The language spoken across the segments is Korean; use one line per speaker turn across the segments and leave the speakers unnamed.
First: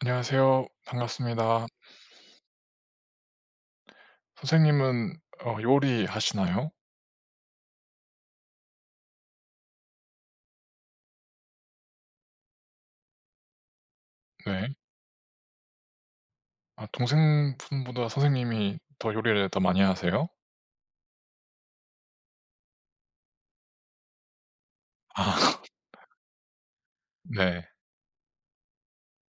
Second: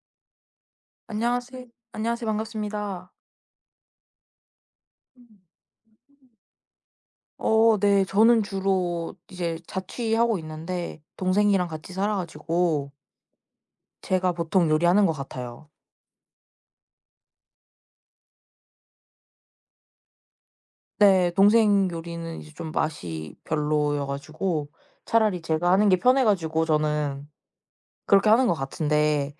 안녕하세요.
안녕하세요.
반갑습니다.
음. 안녕하세요. 반갑습니다.
선생님은
음.
요리하시나요?
네. 저는 주로 이제 자취하고 있는데 동생이랑 같이 살아 가지고 제가 보통
네.
요리하는 것 같아요.
아, 동생분보다 선생님이 더 요리를 더 많이 하세요?
네. 동생 요리는 이제 좀 맛이 별로여 가지고 차라리
아,
제가 하는 게 편해 가지고 저는
네.
그렇게 하는 것 같은데,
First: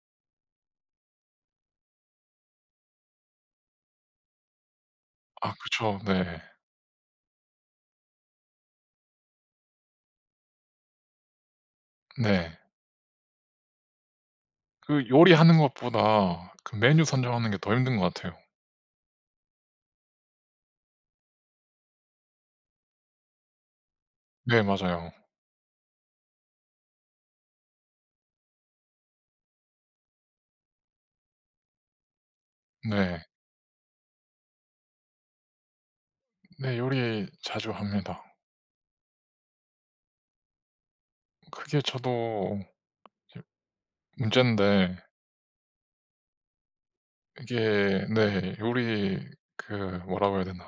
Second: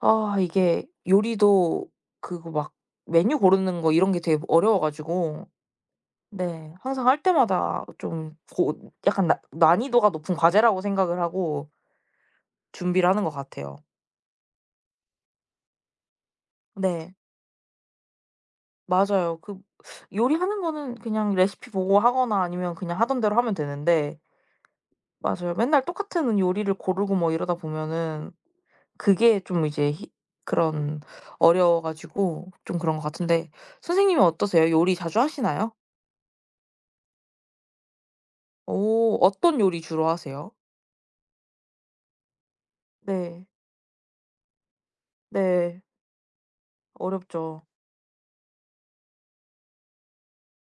아, 이게 요리도 그거 막 메뉴 고르는 거 이런 게 되게 어려워 가지고,
아 그쵸. 네.
네, 항상 할 때마다 좀 고 약간 나 난이도가 높은 과제라고 생각을 하고
네.
준비를 하는 것 같아요.
그 요리하는 것보다 그 메뉴
네.
선정하는 게 더 힘든 것 같아요.
맞아요. 그 요리하는 거는 그냥 레시피 보고 하거나 아니면 그냥 하던 대로 하면 되는데,
네 맞아요.
맞아요, 맨날 똑같은 요리를 고르고 뭐 이러다 보면은 그게 좀 이제 히 그런 어려워 가지고 좀 그런 것
네.
같은데 선생님은 어떠세요? 요리 자주 하시나요?
네 요리 자주 합니다.
오, 어떤 요리 주로 하세요?
그게 저도
네.
문제인데
네. 어렵죠.
이게 네 요리 그 뭐라고 해야 되나,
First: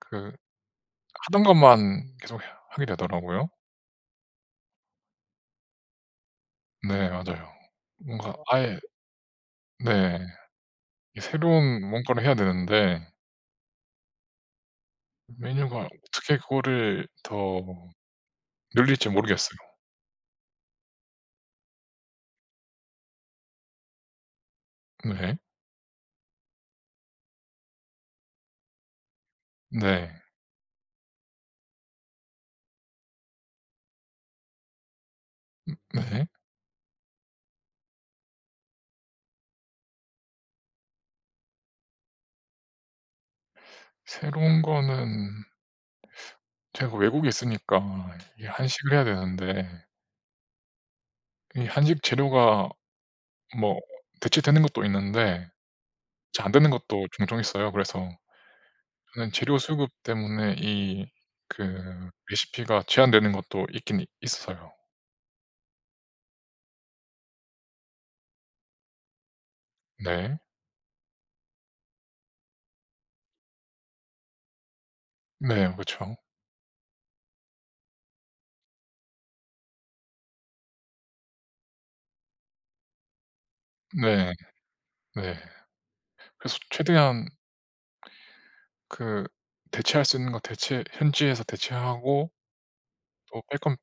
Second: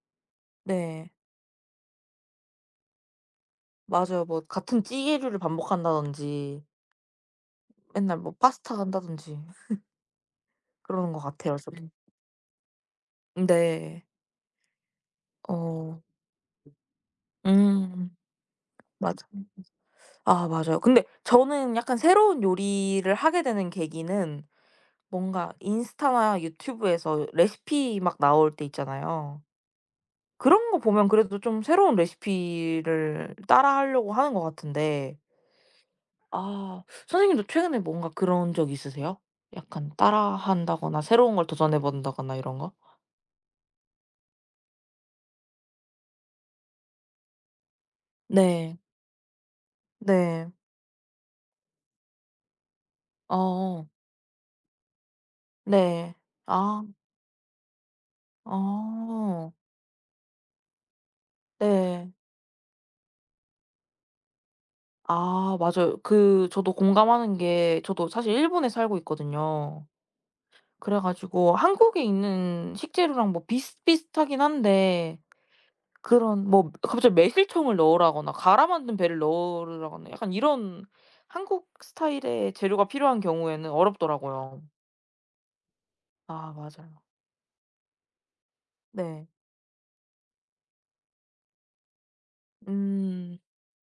그
네.
하던 것만 계속 하게 되더라고요.
맞아요. 뭐 같은 찌개류를 반복한다든지
네 맞아요.
맨날
뭔가
뭐
어. 아예
파스타 한다든지
네.
그러는
이
것 같아요.
새로운 뭔가를 해야 되는데
네.
메뉴가
어.
어떻게 그거를 더
음.
늘릴지
맞아.
모르겠어요.
아 맞아요. 근데 저는 약간 새로운 요리를 하게 되는 계기는
네.
뭔가 인스타나 유튜브에서 레시피 막 나올 때 있잖아요.
네.
그런 거 보면 그래도 좀 새로운 레시피를 따라하려고 하는 것 같은데,
네.
아, 선생님도 최근에 뭔가 그런 적 있으세요? 약간 따라한다거나 새로운 걸 도전해 본다거나 이런 거?
새로운 거는 제가 외국에 있으니까 이게
네.
한식을 해야 되는데
네.
이 한식 재료가 뭐
어.
대체되는 것도 있는데
네.
잘 안 되는
아.
것도 종종 있어요. 그래서 저는
어.
재료 수급 때문에 이 그
네.
레시피가 제한되는 것도 있긴 있어요.
아 맞아요. 그 저도 공감하는 게 저도 사실 일본에 살고 있거든요.
네.
그래 가지고 한국에 있는 식재료랑 뭐 비슷비슷하긴 한데
네 그렇죠.
그런 뭐 갑자기 매실청을 넣으라거나 갈아 만든 배를 넣으라거나 약간 이런 한국 스타일의 재료가 필요한 경우에는
네.
어렵더라고요.
네.
아
그래서
맞아요.
최대한 그
네.
대체할 수 있는 거 대체 현지에서 대체하고
음
또 뺄 건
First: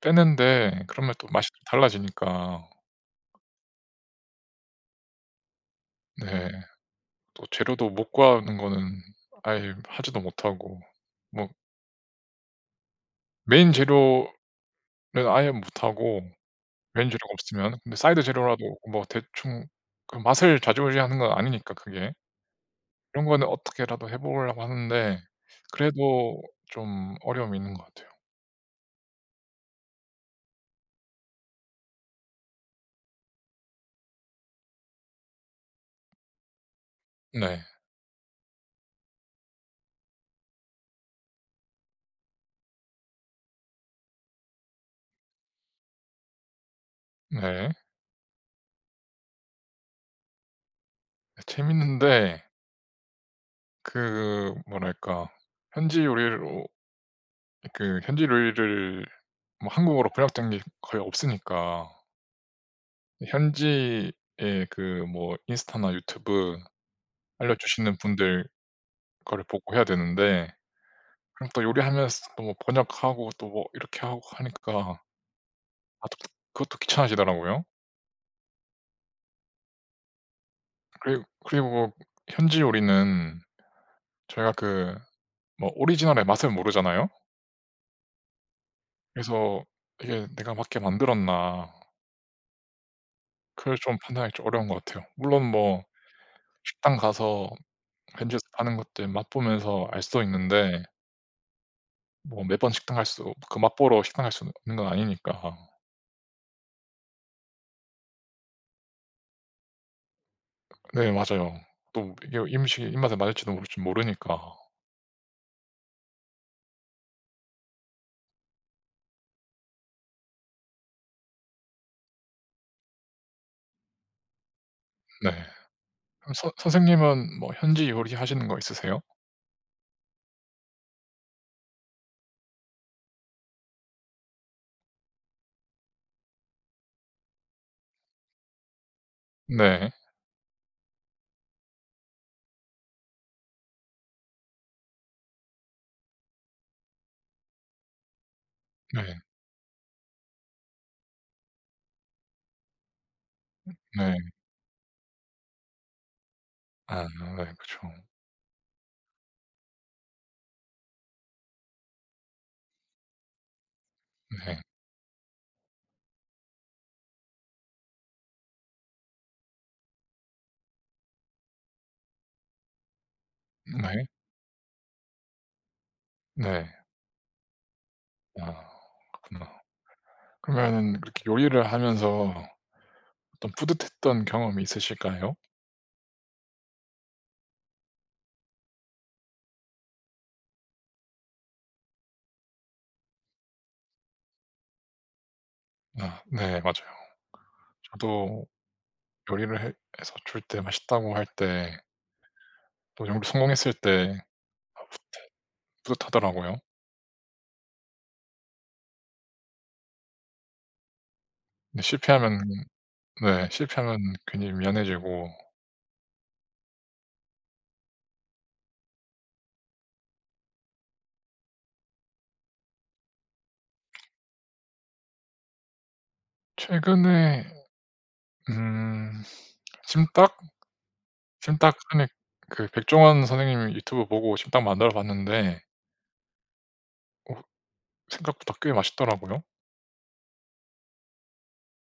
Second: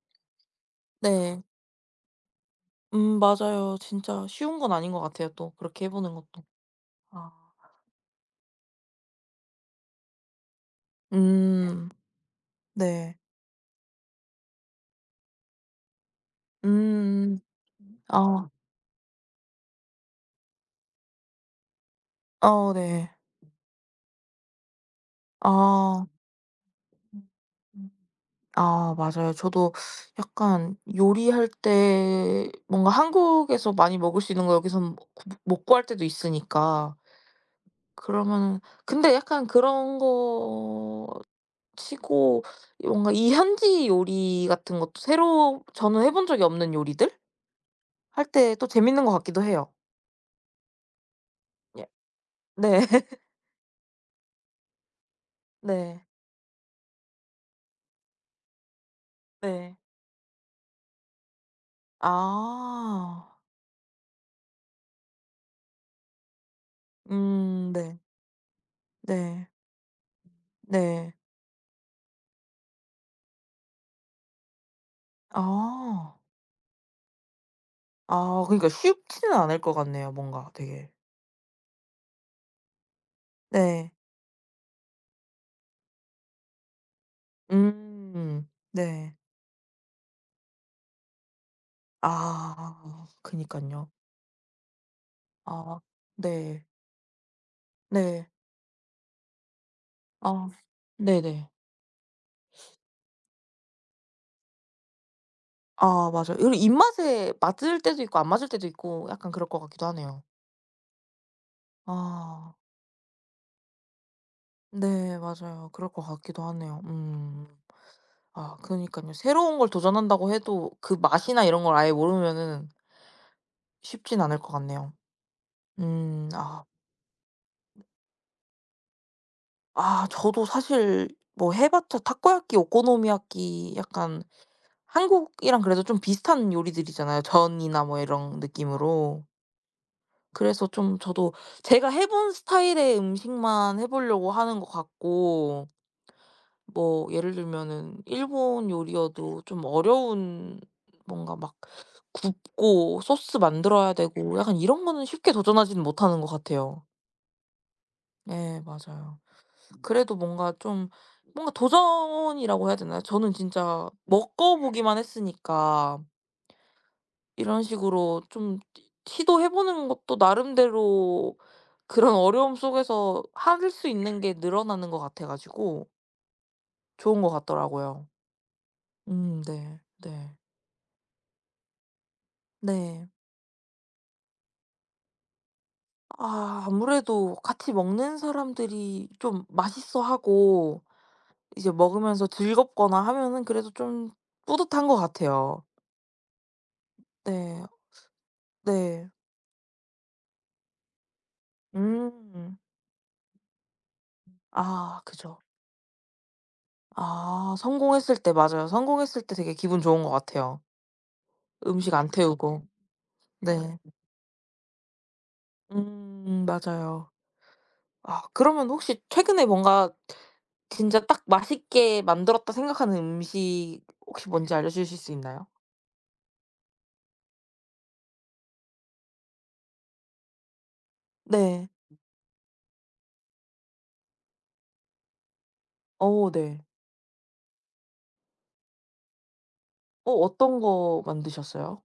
빼는데, 그러면 또
네.
맛이 또 달라지니까.
맞아요. 진짜 쉬운 건 아닌 것 같아요 또 그렇게 해 보는 것도.
네.
아.
또 재료도 못 구하는 거는 아예 하지도 못하고, 뭐
음 네.
메인 재료는 아예 못하고 메인 재료가
음.
없으면, 근데 사이드
아.
재료라도 뭐 대충 그 맛을 좌지우지하는 건 아니니까, 그게.
어 네.
이런 거는 어떻게라도 해 보려고 하는데,
아.
그래도 좀 어려움이 있는 것 같아요.
아 맞아요. 저도 약간 요리할 때 뭔가 한국에서 많이 먹을 수 있는 거 여기선 구 못 구할 때도 있으니까
네.
그러면은 근데 약간 그런 거 치고 이 뭔가 이 현지 요리 같은 것도 새로 저는 해본 적이 없는 요리들
네. 네.
할 때 또 재밌는 것 같기도 해요. 예.
재밌는데
네.
그 뭐랄까 현지
네.
요리로 그 현지 요리를 뭐
네.
한국어로 번역된 게 거의 없으니까
아.
현지의 그 뭐 인스타나 유튜브 알려주시는
네.
분들 거를
네.
보고 해야 되는데,
네.
그럼 또 요리하면서 또 뭐 번역하고 또 뭐 이렇게 하고 하니까 아
아.
또 그것도 귀찮아지더라고요.
아 그러니까 쉽지는 않을 것 같네요 뭔가 되게.
그리고 현지 요리는
네.
저희가 그 뭐 오리지널의 맛을 모르잖아요.
음. 네.
그래서 이게 '내가 맞게 만들었나.'
아
그게
그니깐요.
좀 판단하기 좀 어려운 것 같아요. 물론
아
뭐
네.
식당 가서
네.
현지에서 파는 것들 맛보면서 알 수도
아
있는데,
네네.
뭐 매번 식당 갈 수 그 맛보러 식당 갈 수 있는 건 아니니까.
아 맞아요. 그리고 입맛에 맞을 때도 있고 안 맞을 때도 있고 약간 그럴 것 같기도 하네요.
네 맞아요. 또 이게
아
음식이 입맛에 맞을지도 모를지 모르니까.
네 맞아요. 그럴 것 같기도 하네요. 음. 아 그니깐요. 새로운 걸 도전한다고 해도 그 맛이나 이런 걸 아예 모르면은 쉽진 않을 것 같네요.
네.
음.
그럼 선
아.
선생님은 뭐 현지 요리하시는 거 있으세요?
아 저도 사실 뭐 해 봤자 타코야끼, 오코노미야끼, 약간 한국이랑 그래도 좀 비슷한 요리들이잖아요, 전이나 뭐 이런 느낌으로.
네.
그래서 좀 저도 제가 해본 스타일의 음식만 해 보려고 하는 것 같고, 뭐 예를 들면은 일본
네.
요리여도 좀 어려운 뭔가 막 굽고 소스 만들어야
네.
되고 약간 이런 거는 쉽게 도전하지는 못하는 것 같아요.
아 네 그쵸.
네 맞아요. 그래도 뭔가 좀 뭔가 도전이라고 해야 되나요? 저는 진짜 먹어
네.
보기만 했으니까 이런 식으로 좀 시도해 보는 것도 나름대로 그런 어려움 속에서 할 수
네.
있는 게 늘어나는 것 같아 가지고
네.
좋은 것 같더라고요.
아 그렇구나.
네. 네.
그러면은 그렇게 요리를 하면서
네.
어떤 뿌듯했던 경험이 있으실까요?
아 아무래도 같이 먹는 사람들이 좀 맛있어하고 이제 먹으면서 즐겁거나 하면은 그래도 좀 뿌듯한 것 같아요.
아 네 맞아요.
네.
저도
네.
요리를 해 해서 줄 때 맛있다고 할 때
음.
또 요리 성공했을 때 아
아 그죠.
뿌듯하더라고요.
아 성공했을 때 맞아요. 성공했을 때 되게 기분 좋은 것 같아요.
근데
음식 안
실패하면
태우고.
네
네.
실패하면 괜히 미안해지고.
맞아요. 아 그러면 혹시 최근에 뭔가 진짜 딱 맛있게 만들었다 생각하는 음식 혹시 뭔지 알려주실 수 있나요?
최근에 음 찜닭?
네.
찜닭 전에 그 백종원 선생님 유튜브 보고 찜닭 만들어 봤는데
어 네.
어 생각보다 꽤 맛있더라고요.
어 어떤 거 만드셨어요?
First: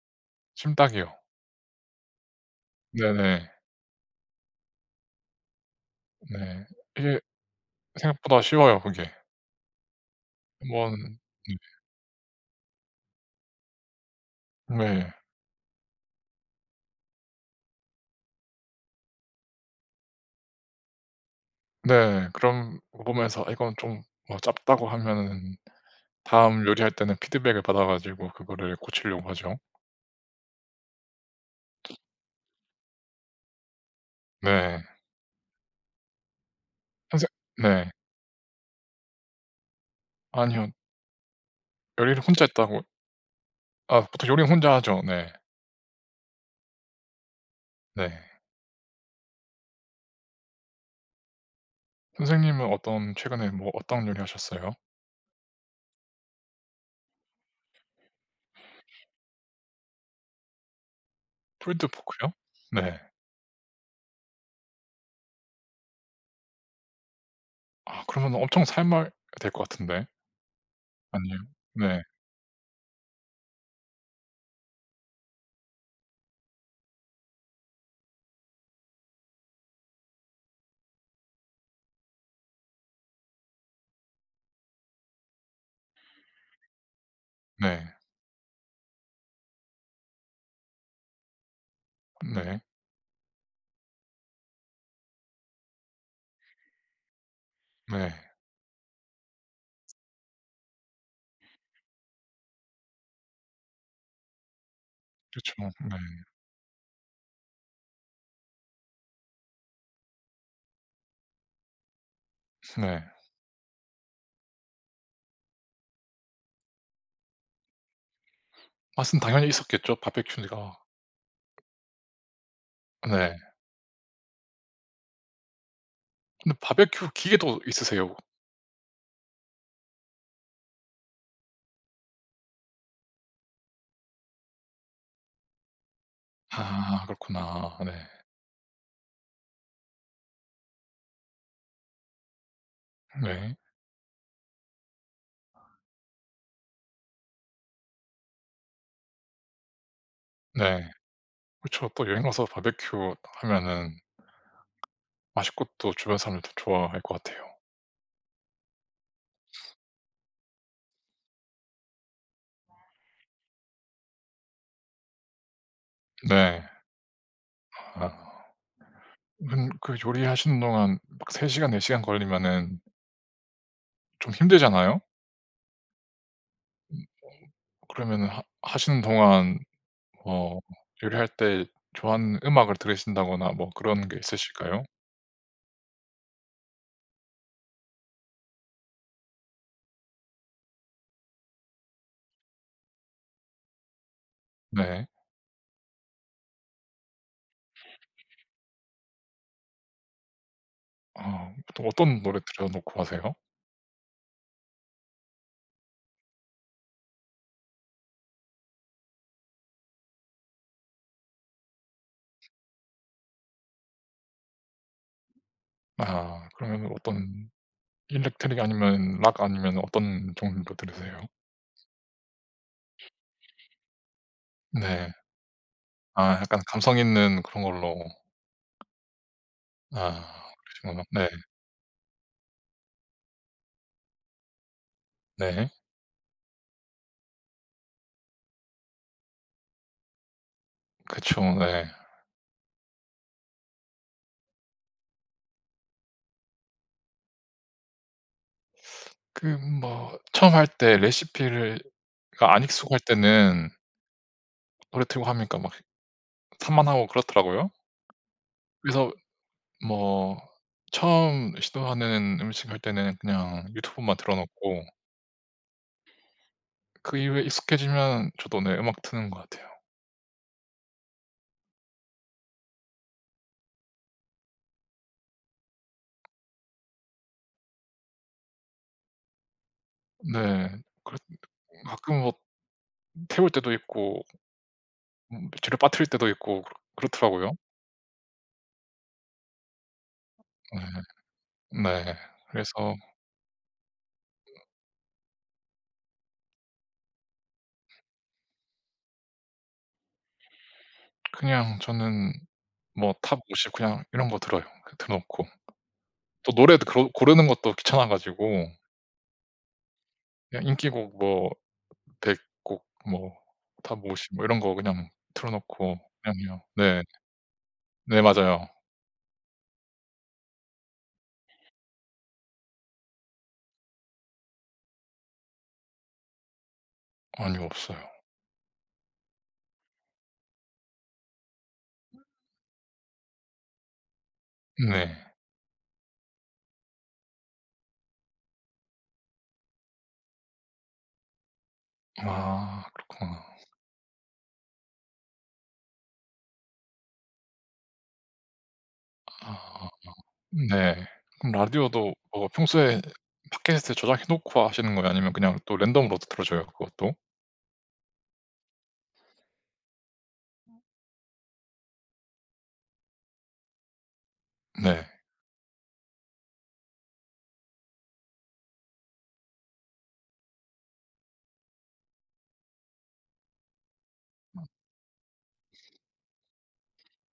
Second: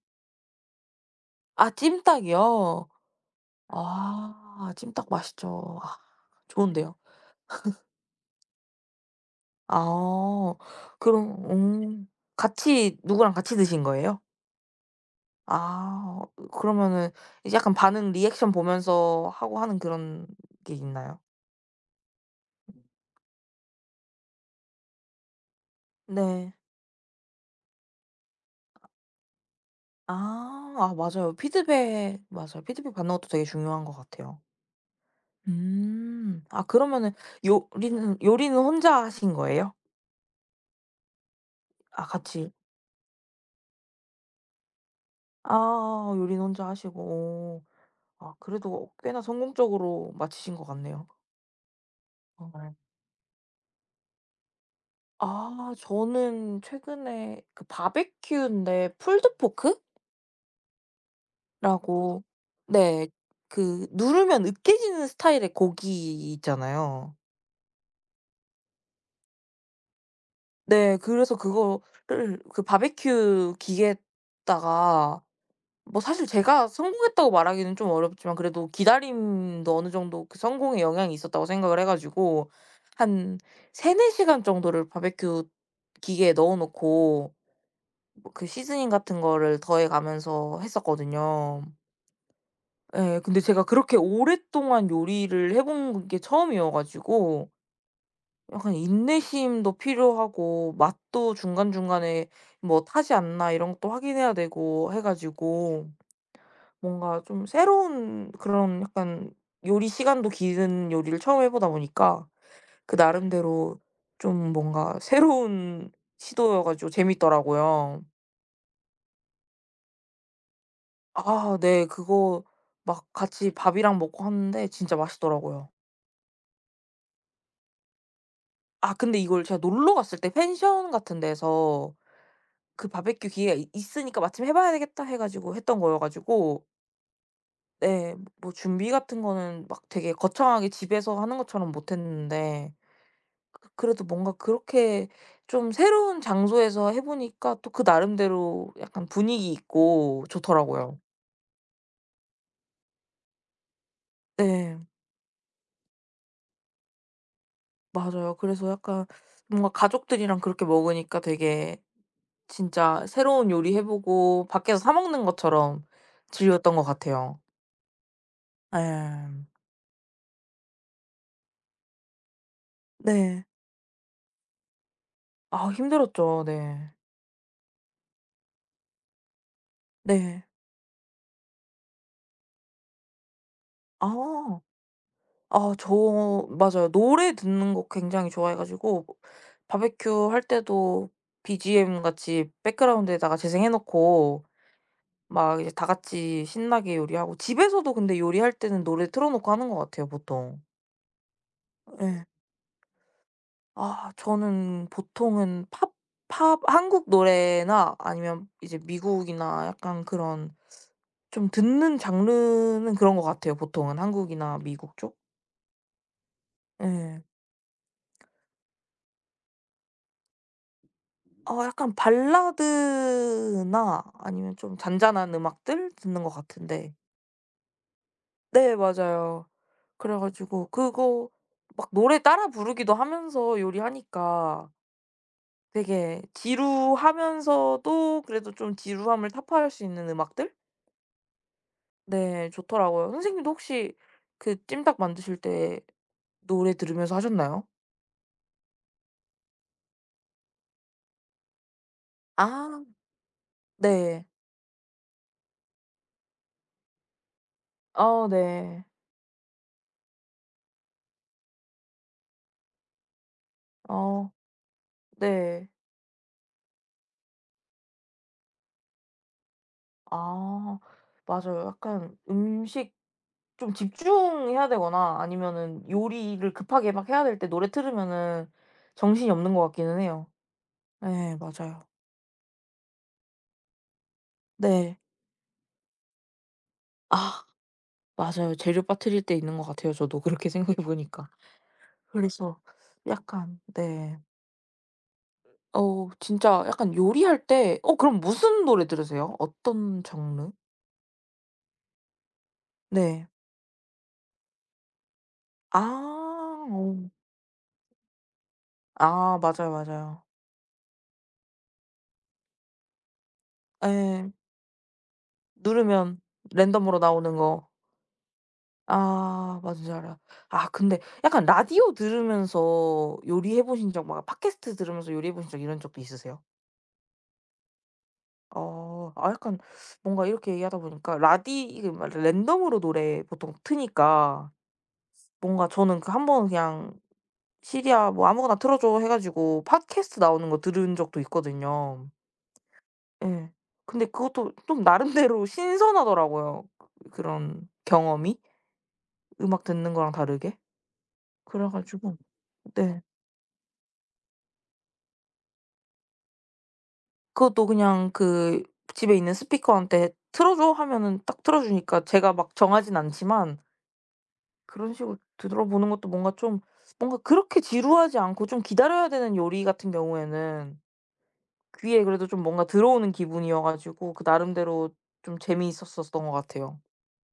찜닭이요.
아 찜닭이요?
네네.
아 찜닭 맛있죠. 아
네.
좋은데요.
이게 생각보다 쉬워요, 그게.
아.
한번
그럼 같이 누구랑 같이 드신 거예요?
네. 네.
아. 그러면은 이제 약간 반응 리액션 보면서 하고 하는 그런 게 있나요?
네. 그런 거 보면서 '아 이건 좀뭐 짭다.'고 하면은
네.
다음 요리할 때는 피드백을 받아 가지고 그거를 고치려고 하죠.
아. 아 맞아요. 피드백 맞아요. 피드백 받는 것도 되게 중요한 것 같아요.
네.
음. 아 그러면은
선생 네.
요리는 혼자 하신 거예요?
아니요.
아
요리를 혼자
같이.
했다고, 아 보통 요리는 혼자 하죠. 네.
아 요리는 혼자 하시고. 오.
네.
아 그래도 꽤나 성공적으로 마치신 것 같네요.
선생님은
어.
어떤 최근에 뭐 어떤 요리 하셨어요?
아 저는 최근에 그 바베큐인데 풀드
Pulled
포크라고,
pork요? 네.
네, 그 누르면 으깨지는 스타일의 고기 있잖아요.
아 그러면 엄청 삶아야 될 것 같은데.
네. 그래서
아니에요? 네.
그거를 그 바베큐 기계에다가 뭐 사실 제가 성공했다고 말하기는 좀 어렵지만 그래도 기다림도 어느 정도 그 성공에 영향이 있었다고 생각을 해 가지고 한 3-4 시간 정도를 바베큐 기계에 넣어 놓고
네.
그 시즈닝 같은 거를 더해 가면서 했었거든요.
네.
예. 근데 제가 그렇게 오랫동안 요리를 해본 게 처음이어 가지고
네.
약간 인내심도 필요하고 맛도 중간중간에 뭐 '타지 않나.' 이런 것도 확인해야 되고 해
그렇죠.
가지고
네.
뭔가 좀 새로운 그런 약간 요리 시간도 긴 요리를 처음 해 보다 보니까 그
네.
나름대로 좀 뭔가 새로운 시도여 가지고 재밌더라고요.
맛은 당연히 있었겠죠, 바베큐가.
아 네. 그거 막
네.
같이 밥이랑 먹고 하는데 진짜 맛있더라고요.
근데 바베큐 기계도 있으세요?
아 근데 이걸 제가 놀러 갔을 때 펜션 같은 데서 그 바베큐 기회가 있 있으니까 '마침 해 봐야 되겠다.' 해 가지고 했던 거여 가지고
아 그렇구나. 네.
네 뭐 준비 같은 거는 막 되게 거창하게 집에서 하는 것처럼 못 했는데
네.
그래도 뭔가 그렇게 좀 새로운 장소에서 해 보니까 또 그 나름대로 약간 분위기 있고
네.
좋더라고요.
그렇죠, 또 여행 가서 바베큐 하면은
네.
맛있고 또 주변 사람들도 좋아할 것 같아요.
맞아요. 그래서 약간 뭔가 가족들이랑 그렇게 먹으니까 되게 진짜 새로운 요리 해 보고 밖에서 사 먹는 것처럼
네.
즐겼던 것 같아요.
아.
예.
그 요리하시는 동안 막 3 시간 4 시간 걸리면은
네.
좀 힘들잖아요?
아 힘들었죠. 네.
음 그러면은 하 하시는 동안
네.
뭐 요리할 때 좋아하는 음악을 들으신다거나 뭐 그런 게
아.
있으실까요?
아 저 맞아요. 노래 듣는 거 굉장히 좋아해 가지고 바베큐 할 때도 BGM 같이 백그라운드에다가 재생해 놓고
네.
막 이제 다 같이 신나게 요리하고 집에서도 근데 요리할 때는 노래 틀어 놓고 하는 것 같아요 보통.
아 보통 어떤
예.
노래 들여 놓고 하세요?
아 저는 보통은 팝 한국 노래나 아니면 이제 미국이나 약간 그런 좀 듣는 장르는 그런 것 같아요 보통은 한국이나 미국 쪽.
아 그러면은
예.
어떤 일렉트릭 아니면 락 아니면 어떤 종류로 들으세요?
어 약간 발라드나 아니면 좀
네.
잔잔한 음악들 듣는 것
아 약간
같은데
감성 있는 그런 걸로.
네 맞아요. 그래
아
가지고
그러시구나. 네.
그거 막 노래 따라 부르기도 하면서 요리하니까
네.
되게 지루하면서도 그래도 좀 지루함을 타파할 수 있는 음악들?
그쵸. 네.
네. 좋더라고요. 선생님도 혹시 그 찜닭 만드실 때 노래 들으면서 하셨나요?
그 뭐 처음 할 때 레시피를 가 안
아
익숙할 때는
네.
노래 틀고 하니까 막 산만하고 그렇더라고요.
어 네.
그래서 뭐 처음 시도하는 음식 할 때는 그냥 유튜브만
어
틀어 놓고
네.
그 이후에 익숙해지면 저도 네 음악 트는 것 같아요.
아 맞아요. 약간 음식 좀 집중해야 되거나 아니면은 요리를 급하게 막 해야 될 때 노래 틀으면은 정신이 없는 것 같기는 해요.
네. 그렇
네, 맞아요.
가끔 뭐 태울 때도 있고
네.
재료 빠뜨릴 때도 있고 그렇
아
그렇더라고요.
맞아요. 재료 빠뜨릴 때 있는 것 같아요 저도 그렇게 생각해
네.
보니까.
네.
그래서
그래서
약간 네. 어 진짜 약간 요리할 때 어 그럼 무슨 노래 들으세요? 어떤 장르?
그냥 저는 뭐
네.
탑 50 그냥 이런 거 들어요, 그 틀어 놓고.
아
또 노래 그러
어.
고르는 것도 귀찮아 가지고
아 맞아요, 맞아요.
그냥 인기곡 뭐 100곡 뭐 탑
예.
50 뭐 이런 거 그냥 틀어 놓고
누르면
그냥 해요.
랜덤으로
네.
나오는 거.
네 맞아요.
아 뭔지 알아요. 아 근데 약간 라디오 들으면서 요리해 보신 적 막 팟캐스트 들으면서 요리해 보신 적 이런 적도 있으세요?
아니요. 없어요.
어. 아 약간 뭔가 이렇게 얘기하다 보니까 라디 이게 막 랜덤으로 노래 보통 트니까
네.
뭔가 저는 그 한 번 그냥 시리아 뭐 아무거나 틀어 줘 해 가지고 팟캐스트 나오는 거 들은 적도 있거든요.
아 그렇구나.
예. 근데 그것도 좀 나름대로 신선하더라고요. 그런 경험이 음악
아
듣는 거랑 다르게.
네. 그럼
그래
라디오도
가지고
뭐 평소에
네.
팟캐스트에 저장해 놓고 하시는 거예요? 아니면 그냥 또 랜덤으로 틀어줘요 그것도?
그것도 그냥 그 집에 있는 스피커한테 "틀어 줘." 하면은 딱 틀어 주니까 제가 막 정하진 않지만 그런
네.
식으로 들어보는 것도 뭔가 좀 뭔가 그렇게 지루하지 않고 좀 기다려야 되는 요리 같은 경우에는 귀에 그래도 좀 뭔가 들어오는 기분이어 가지고 그 나름대로 좀 재미있었었던 것 같아요.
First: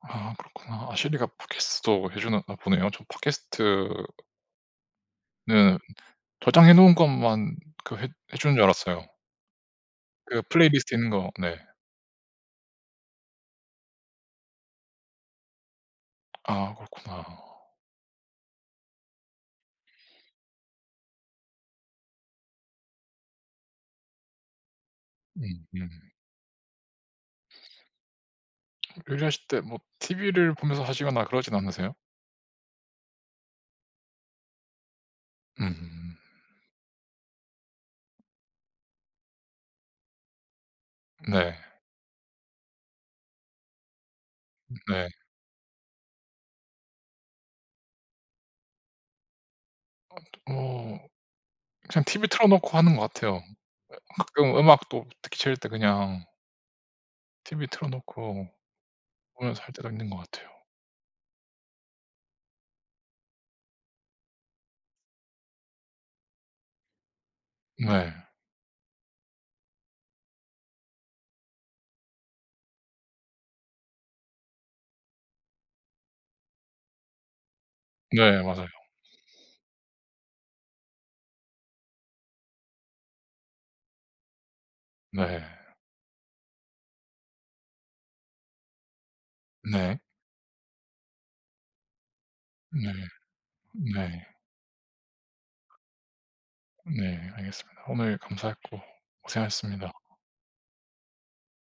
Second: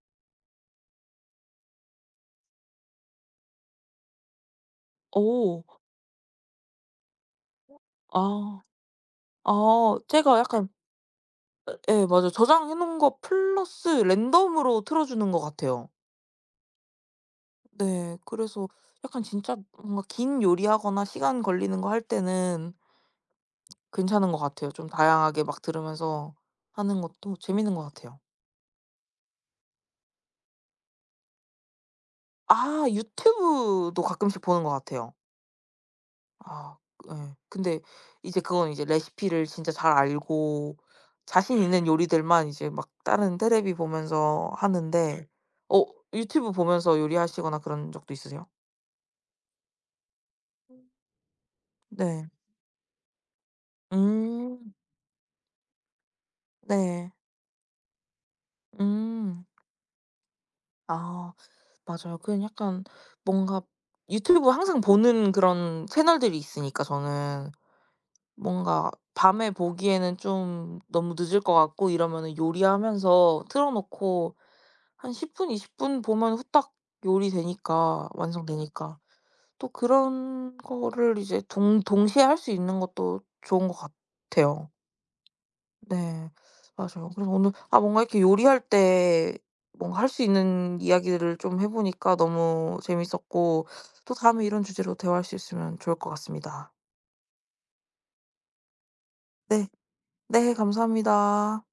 아 그렇구나. 아 실리가 팟캐스트도 해 주나 보네요. 전 팟캐스트는
어.
저장해 놓은 것만 그 해 해 주는
아.
줄 알았어요.
아 제가
그
약간
플레이리스트 있는 거 네.
예 맞아요. 저장해 놓은 거 플러스 랜덤으로 틀어 주는 것 같아요.
아 그렇구나.
네. 그래서 약간 진짜 뭔가 긴 요리하거나 시간 걸리는 거 할 때는 괜찮은 것 같아요. 좀
음
다양하게 막
음.
들으면서 하는 것도 재밌는 것 같아요.
요리하실 때 뭐 TV를 보면서 하시거나 그러진 않으세요?
아 유튜브도 가끔씩 보는 것 같아요.
음. 음.
아 그, 예. 근데 이제 그건 이제 레시피를 진짜 잘 알고
네.
자신 있는 요리들만 이제 막 다른 테레비 보면서
네.
하는데 네. 어 유튜브 보면서 요리하시거나 그런 적도 있으세요?
어 그냥
네.
TV 틀어 놓고 하는 것 같아요. 가끔
음.
음악도 특히 싫을 때 그냥
네.
TV 틀어 놓고
음.
보면서 할 때도 있는 것 같아요.
아 맞아요. 그건 약간 뭔가 유튜브 항상 보는 그런 채널들이 있으니까 저는.
네.
뭔가 밤에 보기에는 좀 너무 늦을 것 같고 이러면은 요리하면서 틀어 놓고 한 10 분, 20분 보면 후딱 요리되니까
네 맞아요.
완성되니까. 또 그런 거를 이제 동 동시에 할 수 있는 것도 좋은 것 같아요.
네.
네. 맞아요. 그래서 오늘 아 뭔가 이렇게 요리할 때
네.
뭔가 할 수 있는 이야기들을 좀 해 보니까 너무
네.
재밌었고 또
네.
다음에 이런 주제로 대화할 수 있으면 좋을 것 같습니다.
네 알겠습니다. 오늘 감사했고
네.
고생하셨습니다.
네. 감사합니다.